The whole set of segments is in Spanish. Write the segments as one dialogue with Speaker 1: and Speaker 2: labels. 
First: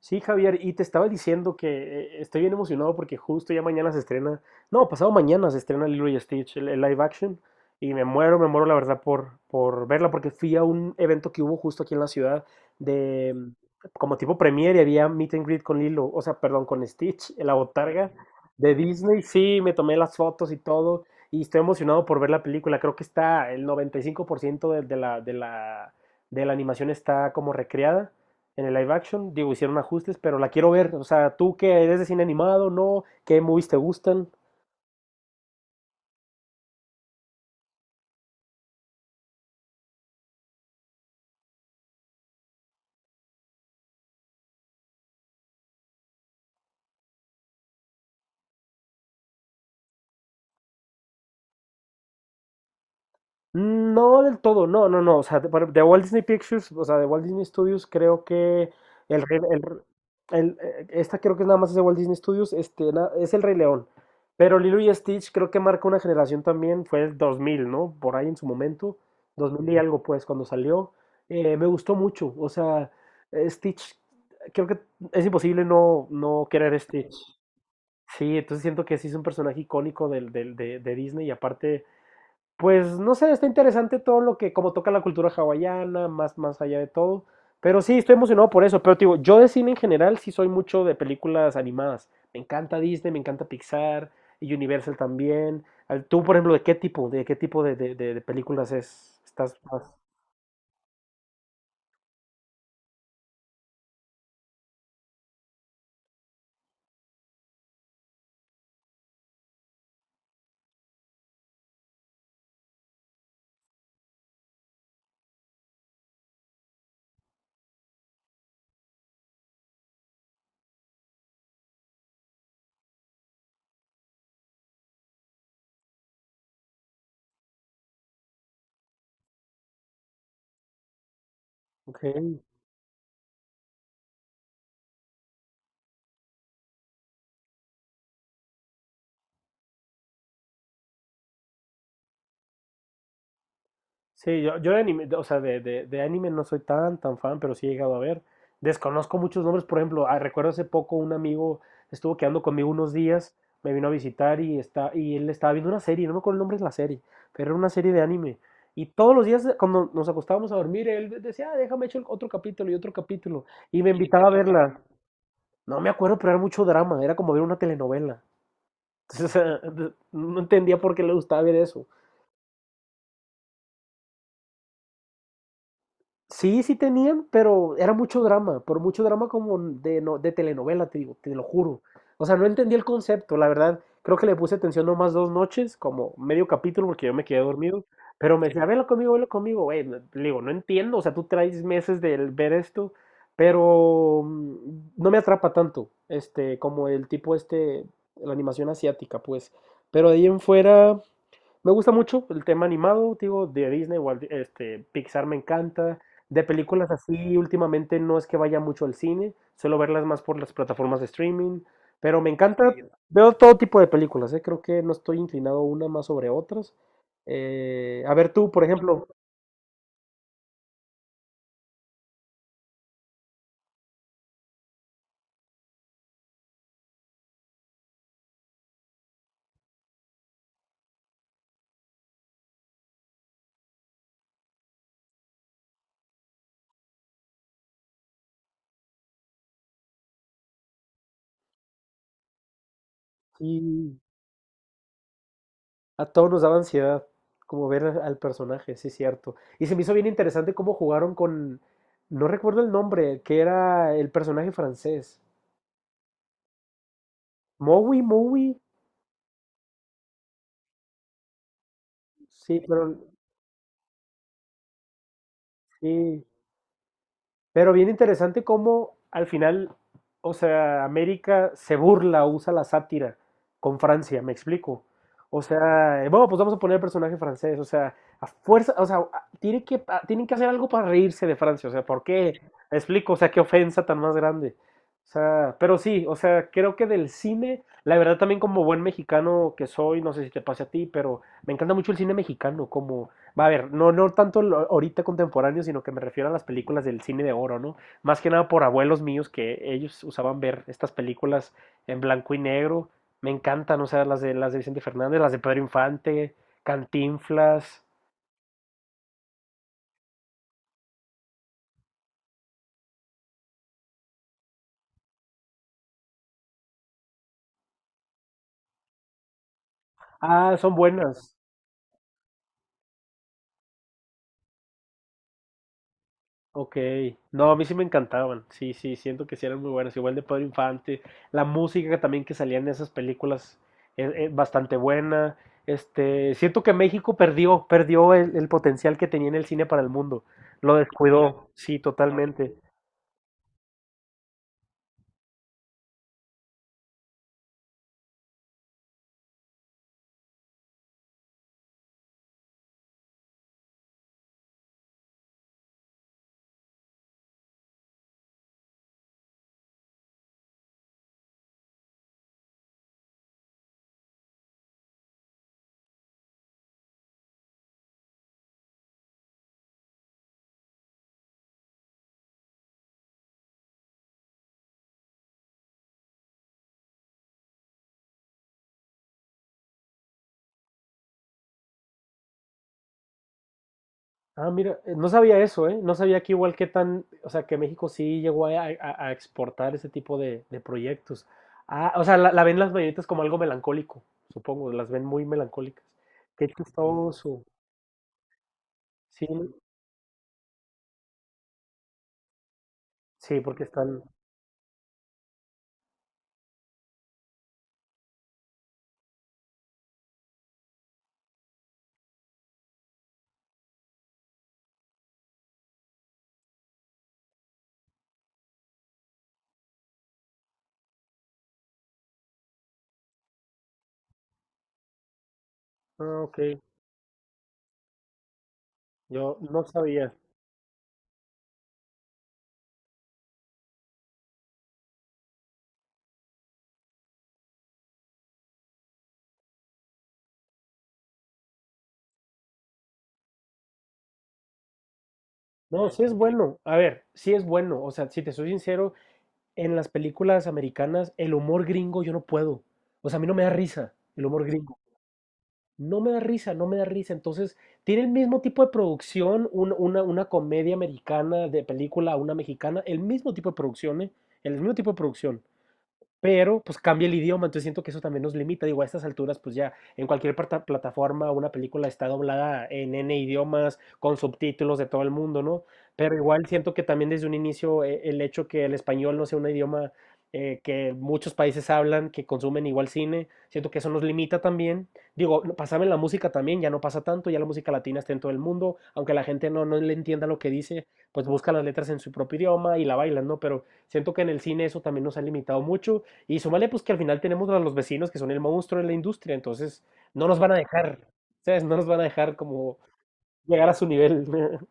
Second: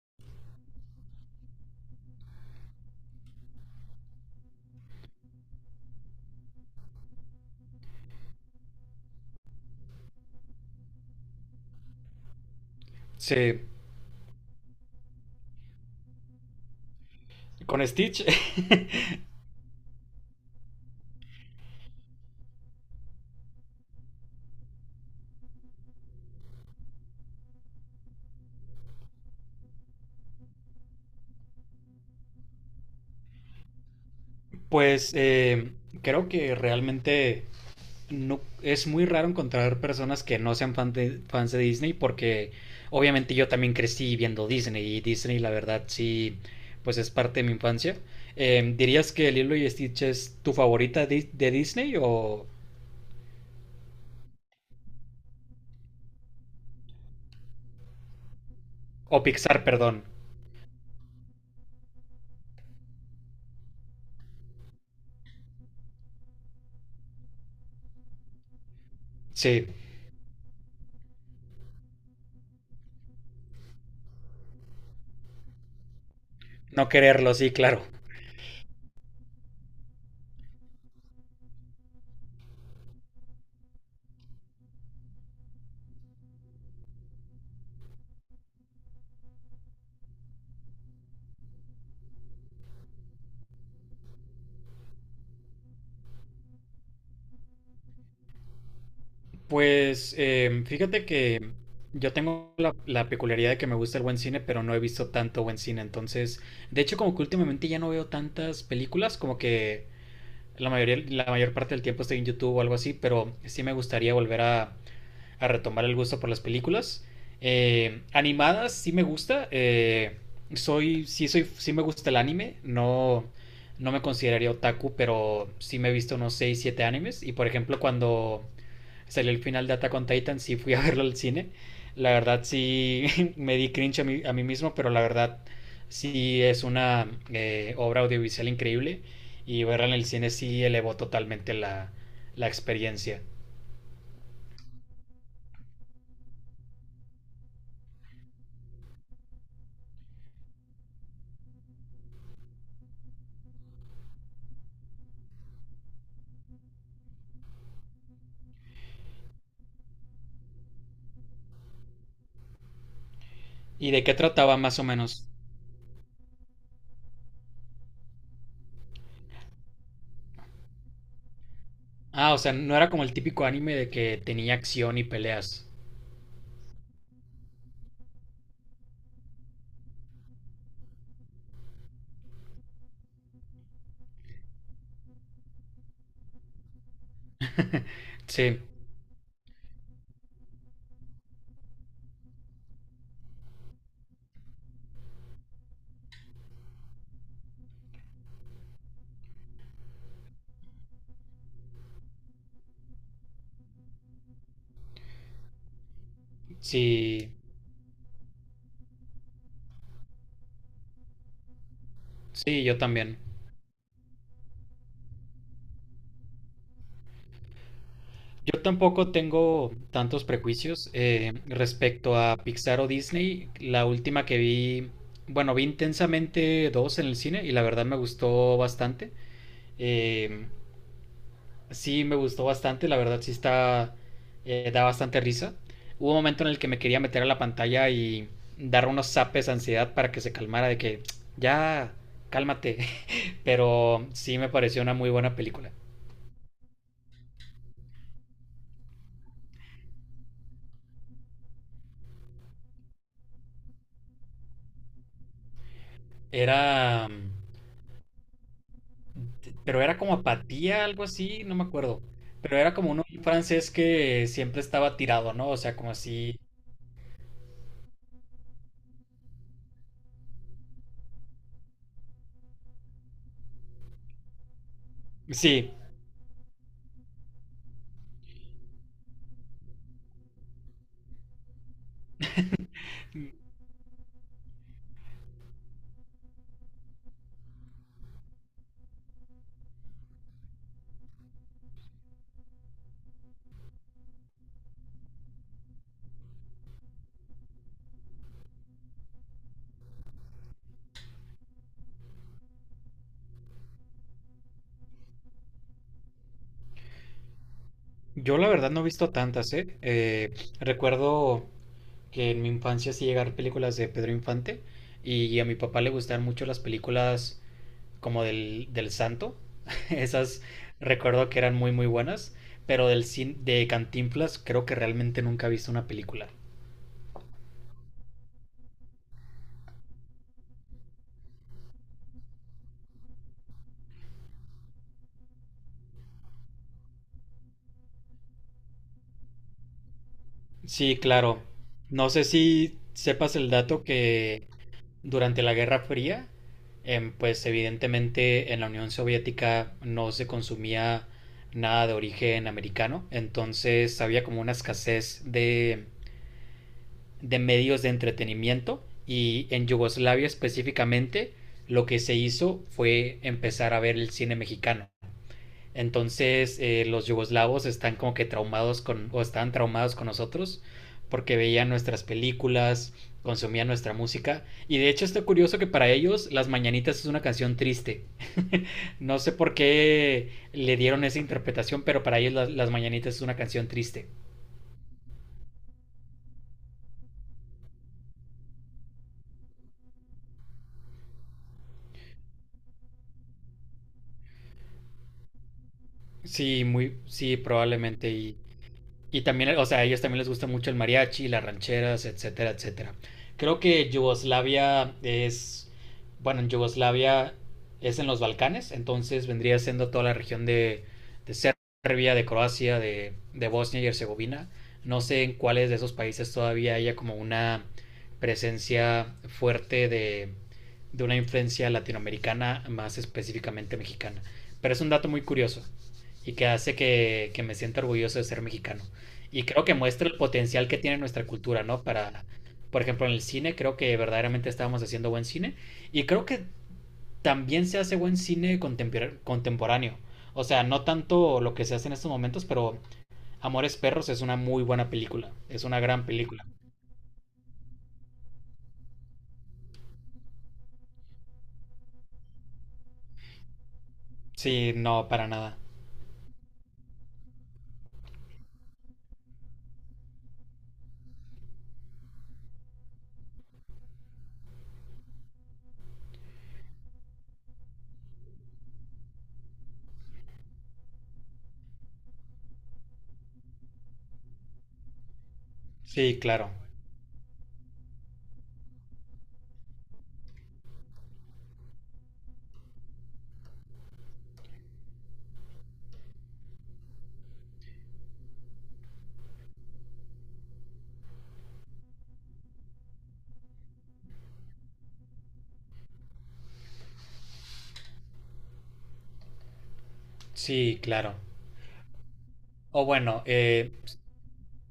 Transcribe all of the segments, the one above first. Speaker 1: Sí, Javier, y te estaba diciendo que estoy bien emocionado porque justo ya mañana se estrena. No, pasado mañana se estrena Lilo y Stitch, el live action, y me muero la verdad por verla, porque fui a un evento que hubo justo aquí en la ciudad de
Speaker 2: Sí,
Speaker 1: como tipo premiere y había meet and greet con Lilo, o sea, perdón, con Stitch, en la
Speaker 2: con
Speaker 1: botarga
Speaker 2: Stitch.
Speaker 1: de Disney, sí, me tomé las fotos y todo, y estoy emocionado por ver la película, creo que está el 95% de la animación está como recreada en el live action. Digo, hicieron ajustes, pero la quiero ver. O sea, tú que eres de cine animado, ¿no? ¿Qué movies te gustan?
Speaker 2: Pues creo que realmente no, es muy raro encontrar personas que no sean fans de Disney porque obviamente yo también crecí viendo Disney y Disney la verdad sí pues es parte de mi infancia. ¿Dirías que Lilo y Stitch es tu favorita de Disney o,
Speaker 1: No del todo, no, no, no. O sea, Walt Disney Pictures, o sea, de Walt Disney Studios, creo que
Speaker 2: o
Speaker 1: el, Rey-
Speaker 2: Pixar, perdón?
Speaker 1: el- esta creo que nada más es de Walt Disney Studios, este, na- es El Rey León. Pero Lilo y Stitch creo que marca una generación también, fue el 2000, ¿no? Por ahí en su momento, dos
Speaker 2: Sí,
Speaker 1: mil y algo pues, cuando salió. Me gustó mucho, o sea, Stitch, creo que es imposible no, no querer
Speaker 2: no
Speaker 1: Stitch.
Speaker 2: quererlo, sí, claro.
Speaker 1: Sí, entonces siento que sí es un personaje icónico de Disney y aparte, pues no sé, está interesante todo lo que, como toca la cultura hawaiana, más, más allá de todo. Pero sí, estoy emocionado por eso. Pero te digo, yo de cine en general sí soy mucho de películas animadas. Me encanta Disney, me encanta Pixar y Universal también. Al- Tú, por ejemplo, ¿de qué tipo de películas es? Estás más...
Speaker 2: Pues fíjate que yo tengo la peculiaridad de que me gusta el buen cine, pero no he visto tanto buen cine. Entonces, de hecho, como que últimamente ya no veo tantas películas, como que la mayoría, la mayor parte del tiempo estoy en YouTube o algo así, pero sí me gustaría volver a retomar el gusto por las películas. Animadas sí me gusta. Soy, sí soy, sí me gusta el anime. No, no me consideraría otaku, pero sí me he visto unos 6 7 animes. Y por ejemplo, cuando salió el final de Attack on Titan, sí fui a verlo al cine. La
Speaker 1: Ok.
Speaker 2: verdad sí, me di cringe a mí mismo, pero la verdad sí es una obra audiovisual increíble y verla en el cine sí elevó totalmente la experiencia.
Speaker 1: Sí, yo de anime, o sea, de anime no soy tan, tan fan, pero sí he llegado a ver. Desconozco muchos nombres, por ejemplo, ah, recuerdo hace poco un amigo estuvo quedando conmigo unos días, me vino a visitar y él estaba viendo una serie, no me acuerdo el nombre de la serie, pero era una serie de anime. Y todos los días cuando nos acostábamos a dormir, él decía, "Ah, déjame echar otro capítulo. Y me
Speaker 2: ¿Y de qué
Speaker 1: invitaba a
Speaker 2: trataba
Speaker 1: verla.
Speaker 2: más o menos?
Speaker 1: No me acuerdo, pero era mucho drama, era como ver una telenovela. Entonces, no entendía por qué le gustaba ver eso.
Speaker 2: Ah, o sea, no era como el típico anime de que tenía acción y peleas.
Speaker 1: Sí, sí tenían, pero era mucho drama, por mucho drama como de, no, de telenovela, te digo, te lo juro. O sea, no entendí el concepto, la verdad. Creo que le puse atención nomás dos noches, como medio capítulo, porque yo me quedé dormido. Pero me
Speaker 2: Sí,
Speaker 1: decía, velo conmigo, güey. No- Le digo, no entiendo, o sea, tú traes meses de ver esto, pero no me atrapa tanto, este, como el tipo este, la animación asiática, pues. Pero de ahí en fuera, me gusta mucho el tema animado, digo, de Disney, igual, este, Pixar me encanta. De películas
Speaker 2: sí,
Speaker 1: así, últimamente no es que vaya mucho al cine, suelo verlas más por las plataformas de streaming, pero me
Speaker 2: sí,
Speaker 1: encanta,
Speaker 2: yo
Speaker 1: sí,
Speaker 2: también.
Speaker 1: veo todo tipo de películas, ¿eh? Creo que no estoy inclinado una más sobre otras. A ver tú,
Speaker 2: Yo
Speaker 1: por ejemplo,
Speaker 2: tampoco tengo tantos prejuicios respecto a Pixar o Disney. La última que vi, bueno, vi intensamente dos en el cine y la verdad me gustó bastante. Eh, sí, me gustó bastante, la verdad sí está, da bastante risa. Hubo un momento en el que me quería meter a la pantalla y dar unos zapes de ansiedad para que se calmara de que ya, cálmate.
Speaker 1: y
Speaker 2: Pero sí me pareció una muy buena película.
Speaker 1: a todos nos daba ansiedad como ver al personaje, sí, cierto. Y se me hizo bien interesante cómo jugaron con, no recuerdo el nombre, que era el personaje francés.
Speaker 2: Era...
Speaker 1: Mowi, Mowi.
Speaker 2: pero era como apatía, algo así, no me acuerdo. Pero
Speaker 1: Sí,
Speaker 2: era como
Speaker 1: pero
Speaker 2: un francés que siempre estaba tirado, ¿no? O sea, como
Speaker 1: sí,
Speaker 2: así.
Speaker 1: pero bien interesante cómo al final, o sea, América se burla, o usa la sátira con Francia, me explico. O
Speaker 2: Sí,
Speaker 1: sea, bueno, pues vamos a poner el personaje francés, o sea, a fuerza, o sea, a- tiene que, a- tienen que hacer algo para reírse de Francia, o sea, ¿por qué? Me explico, o sea, qué ofensa tan más grande. O sea, pero sí, o sea, creo que del cine, la verdad también como buen mexicano que soy, no sé si te pase a ti, pero me encanta mucho el cine mexicano, como va a ver, no, no tanto ahorita contemporáneo, sino que me refiero a las películas del cine de oro, ¿no? Más que nada por abuelos míos que ellos usaban ver estas películas en blanco y negro. Me encantan, o sea, las de Vicente Fernández, las de Pedro Infante, Cantinflas.
Speaker 2: yo la verdad no he visto tantas, ¿eh? Recuerdo que en mi infancia sí llegaron películas de Pedro Infante y a mi papá le gustaban mucho las películas como del Santo. Esas
Speaker 1: Ah, son
Speaker 2: recuerdo
Speaker 1: buenas.
Speaker 2: que eran muy muy buenas, pero de Cantinflas creo que realmente nunca he visto una película.
Speaker 1: Ok, no, a mí sí me encantaban, sí, sí, siento que sí eran muy buenas, igual de Pedro Infante, la música también que salía en esas películas es bastante buena, este, siento que México perdió, perdió el potencial que tenía en el cine para el mundo, lo
Speaker 2: Sí, claro.
Speaker 1: descuidó, sí,
Speaker 2: No sé
Speaker 1: totalmente.
Speaker 2: si sepas el dato que durante la Guerra Fría, pues evidentemente en la Unión Soviética no se consumía nada de origen americano, entonces había como una escasez de medios de entretenimiento y en Yugoslavia específicamente lo que se hizo fue empezar a ver el cine mexicano. Entonces los yugoslavos están como que traumados con, o estaban traumados con nosotros porque veían nuestras películas, consumían nuestra música. Y de hecho está curioso que para ellos Las Mañanitas es una canción triste. No sé por qué le dieron esa interpretación, pero para ellos Las Mañanitas es una canción triste.
Speaker 1: Ah, mira, no sabía eso, ¿eh? No sabía que igual que tan, o sea, que México sí llegó a exportar ese tipo de proyectos. Ah, o sea, la ven las mañanitas como algo melancólico, supongo, las ven muy melancólicas. Qué
Speaker 2: Sí, muy, sí,
Speaker 1: chistoso.
Speaker 2: probablemente. Y
Speaker 1: Sí,
Speaker 2: también, o sea, a ellos también les gusta mucho el mariachi, las rancheras, etcétera, etcétera.
Speaker 1: sí,
Speaker 2: Creo
Speaker 1: porque
Speaker 2: que
Speaker 1: están.
Speaker 2: Yugoslavia es, bueno, en Yugoslavia es en los Balcanes, entonces vendría siendo toda la región de Serbia, de Croacia, de Bosnia y Herzegovina. No sé en cuáles de esos países todavía haya como una presencia fuerte de una influencia latinoamericana, más específicamente mexicana. Pero es un dato muy curioso
Speaker 1: Ah,
Speaker 2: y
Speaker 1: ok.
Speaker 2: que hace que me sienta orgulloso de ser mexicano.
Speaker 1: Yo
Speaker 2: Y
Speaker 1: no
Speaker 2: creo que muestra
Speaker 1: sabía.
Speaker 2: el potencial que tiene nuestra cultura, ¿no? Para, por ejemplo, en el cine, creo que verdaderamente estábamos haciendo buen cine. Y creo que también se hace buen cine contemporáneo. O sea, no tanto lo que se hace en estos momentos, pero Amores Perros es una muy buena película. Es una
Speaker 1: No, sí
Speaker 2: gran
Speaker 1: es
Speaker 2: película.
Speaker 1: bueno. A ver, sí es bueno. O sea, si te soy sincero, en las películas americanas, el humor gringo yo no puedo. O sea, a mí no me da risa el humor
Speaker 2: Sí,
Speaker 1: gringo.
Speaker 2: no, para nada.
Speaker 1: No me da risa, no me da risa. Entonces, tiene el mismo tipo de producción, un- una comedia americana de película, una mexicana, el mismo tipo de producciones, el mismo tipo de producción. Pero pues cambia el idioma, entonces siento que eso también nos limita. Digo, a estas alturas, pues ya en cualquier plata- plataforma una película está doblada en N idiomas, con subtítulos de todo el mundo, ¿no? Pero
Speaker 2: Sí,
Speaker 1: igual
Speaker 2: claro.
Speaker 1: siento que también desde un inicio el hecho que el español no sea un idioma que muchos países hablan, que consumen igual cine, siento que eso nos limita también. Digo, no- pasame en la música también, ya no pasa tanto, ya la música latina está en todo el mundo, aunque la gente no, no le entienda lo que dice, pues busca las letras en su propio idioma y la bailan, ¿no? Pero siento que en el cine eso también nos ha limitado mucho. Y súmale, pues que al final tenemos a los vecinos que son el monstruo de la industria, entonces no nos van a
Speaker 2: Sí,
Speaker 1: dejar,
Speaker 2: claro.
Speaker 1: ¿sabes? No nos van a dejar como
Speaker 2: O bueno,
Speaker 1: llegar a su nivel.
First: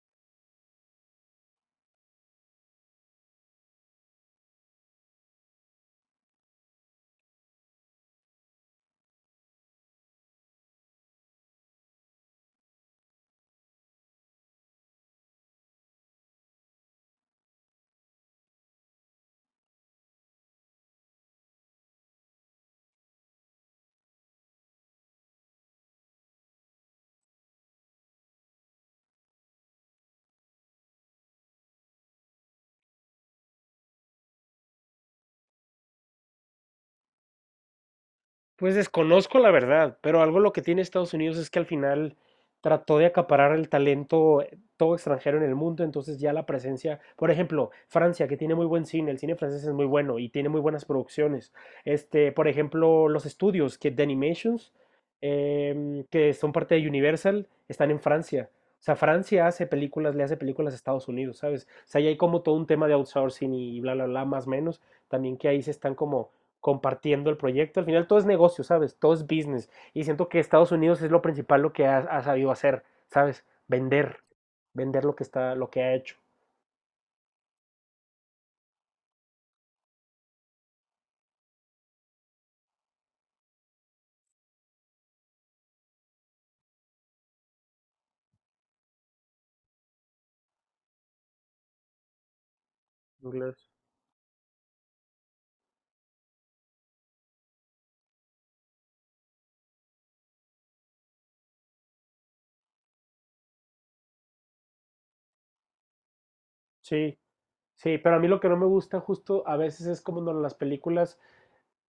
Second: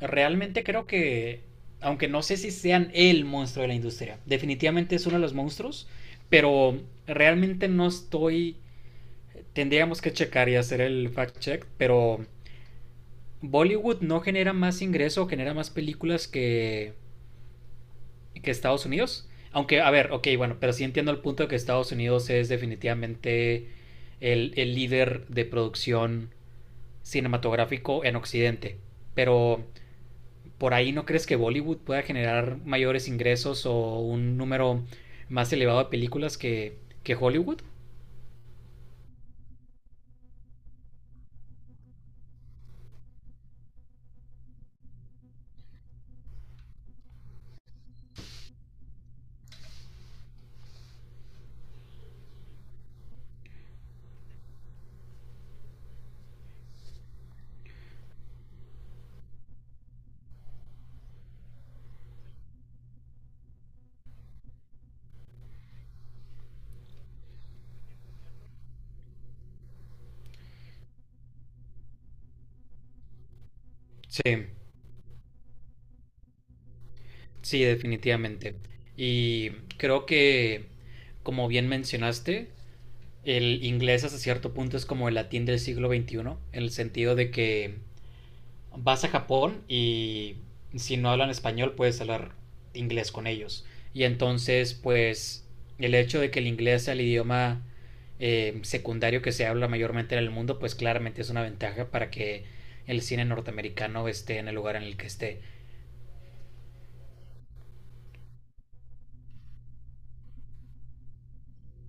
Speaker 2: realmente creo que, aunque no sé si sean el monstruo de la industria, definitivamente es uno de los monstruos, pero realmente no estoy, tendríamos que checar y hacer el fact check, pero Bollywood no genera más ingreso, genera más películas que Estados Unidos. Aunque, a ver, ok, bueno, pero sí entiendo el punto de que Estados Unidos es definitivamente el líder de producción cinematográfico en Occidente. Pero, ¿por ahí no crees que Bollywood pueda generar mayores ingresos o un número más elevado de películas que Hollywood?
Speaker 1: Pues desconozco la verdad, pero algo lo que tiene Estados Unidos es que al final trató de acaparar el talento todo extranjero en el mundo, entonces ya la presencia, por ejemplo, Francia, que tiene muy buen cine, el cine francés es muy bueno y tiene muy buenas producciones. Este, por ejemplo, los estudios que de Animations, que son parte de Universal, están en Francia. O sea, Francia hace películas, le hace películas a Estados Unidos, ¿sabes? O sea, ahí hay como todo un tema de outsourcing y bla, bla, bla, más o menos. También que ahí se están como compartiendo el proyecto. Al final todo es negocio, ¿sabes? Todo es business. Y siento que Estados Unidos es lo principal lo que ha, ha sabido hacer, ¿sabes? Vender,
Speaker 2: Sí,
Speaker 1: vender lo que está, lo que ha hecho.
Speaker 2: sí, definitivamente. Y creo que, como bien mencionaste, el inglés hasta cierto punto es como el latín del siglo XXI, en el sentido de que vas a Japón y si no hablan español puedes hablar inglés con ellos.
Speaker 1: Inglés.
Speaker 2: Y entonces, pues, el hecho de que el inglés sea el idioma secundario que se habla mayormente en el mundo, pues claramente es una ventaja para que el cine norteamericano esté en el lugar en el que esté.
Speaker 1: Sí, sí, pero a mí lo que no me gusta justo a veces es como en las películas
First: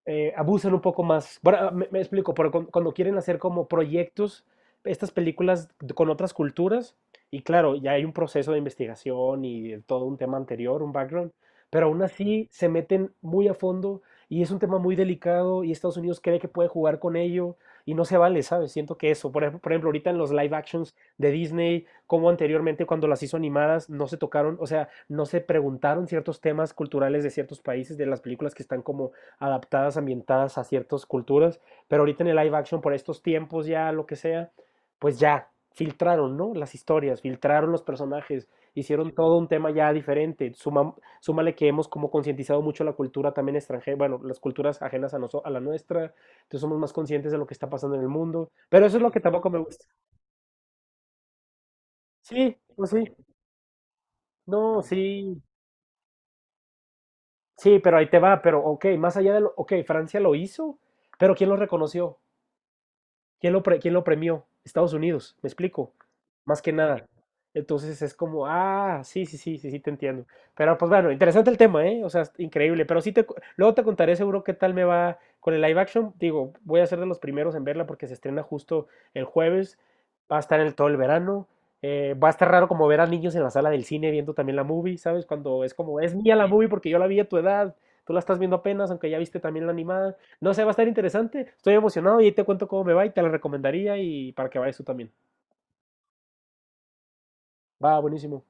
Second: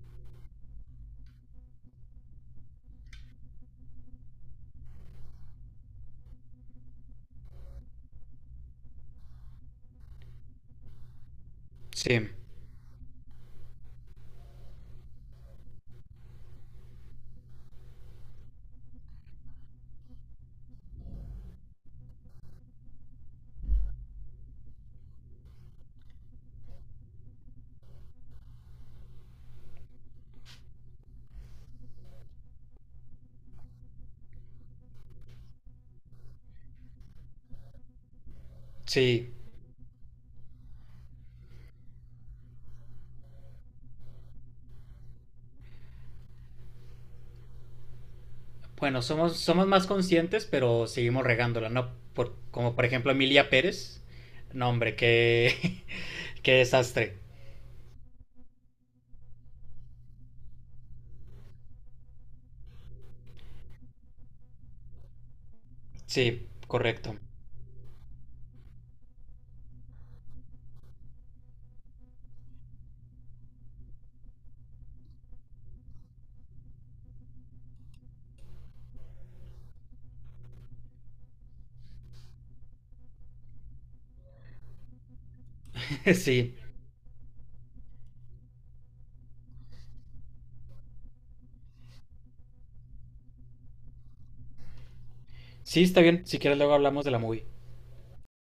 Speaker 1: abusan un poco más. Bueno, me explico, pero cu- cuando quieren hacer como proyectos, estas películas con otras culturas, y claro, ya hay un proceso de investigación y todo un tema anterior, un background, pero aún
Speaker 2: Sí,
Speaker 1: así se meten muy a fondo y es un tema muy delicado y Estados Unidos cree que puede jugar con ello y no se vale, ¿sabes? Siento que eso, por ejemplo, ahorita en los live actions de Disney, como anteriormente cuando las hizo animadas, no se tocaron, o sea, no se preguntaron ciertos temas culturales de ciertos países, de las películas que están como adaptadas, ambientadas a ciertas culturas, pero ahorita en el live action, por estos tiempos ya, lo que sea, pues ya filtraron, ¿no? Las historias, filtraron los personajes, hicieron
Speaker 2: sí.
Speaker 1: todo un tema ya diferente. Suma- súmale que hemos como concientizado mucho la cultura también extranjera, bueno, las culturas ajenas a, noso- a la nuestra, entonces somos más conscientes de lo que está pasando en el mundo, pero eso
Speaker 2: Bueno,
Speaker 1: es lo que
Speaker 2: somos,
Speaker 1: tampoco me
Speaker 2: somos
Speaker 1: gusta.
Speaker 2: más conscientes, pero seguimos regándola, ¿no? Por,
Speaker 1: Sí,
Speaker 2: como por
Speaker 1: pues sí,
Speaker 2: ejemplo Emilia Pérez. No,
Speaker 1: no,
Speaker 2: hombre,
Speaker 1: sí,
Speaker 2: qué, qué desastre.
Speaker 1: sí, pero ahí te va, pero ok, más allá de lo, ok, Francia lo hizo, pero ¿quién lo reconoció? ¿Quién lo, pre- quién lo premió? Estados Unidos, me explico,
Speaker 2: Sí,
Speaker 1: más que nada.
Speaker 2: correcto.
Speaker 1: Entonces es como, ah, sí, sí, sí, sí, sí, te entiendo. Pero pues bueno, interesante el tema, ¿eh? O sea, es increíble. Pero sí, te, cu- luego te contaré seguro qué tal me va con el live action. Digo, voy a ser de los primeros en verla porque se estrena justo el jueves. Va a estar en el, todo el verano. Va a estar raro como ver a niños en la sala del cine viendo también la movie, ¿sabes? Cuando es como, es mía la
Speaker 2: Sí.
Speaker 1: movie porque yo la vi a tu edad, tú la estás viendo apenas, aunque ya viste también la animada. No sé, va a estar interesante. Estoy emocionado y ahí te cuento cómo me va y te la recomendaría y para que vayas tú también.
Speaker 2: Sí, está bien. Si quieres, luego hablamos de la movie.
Speaker 1: Va, buenísimo.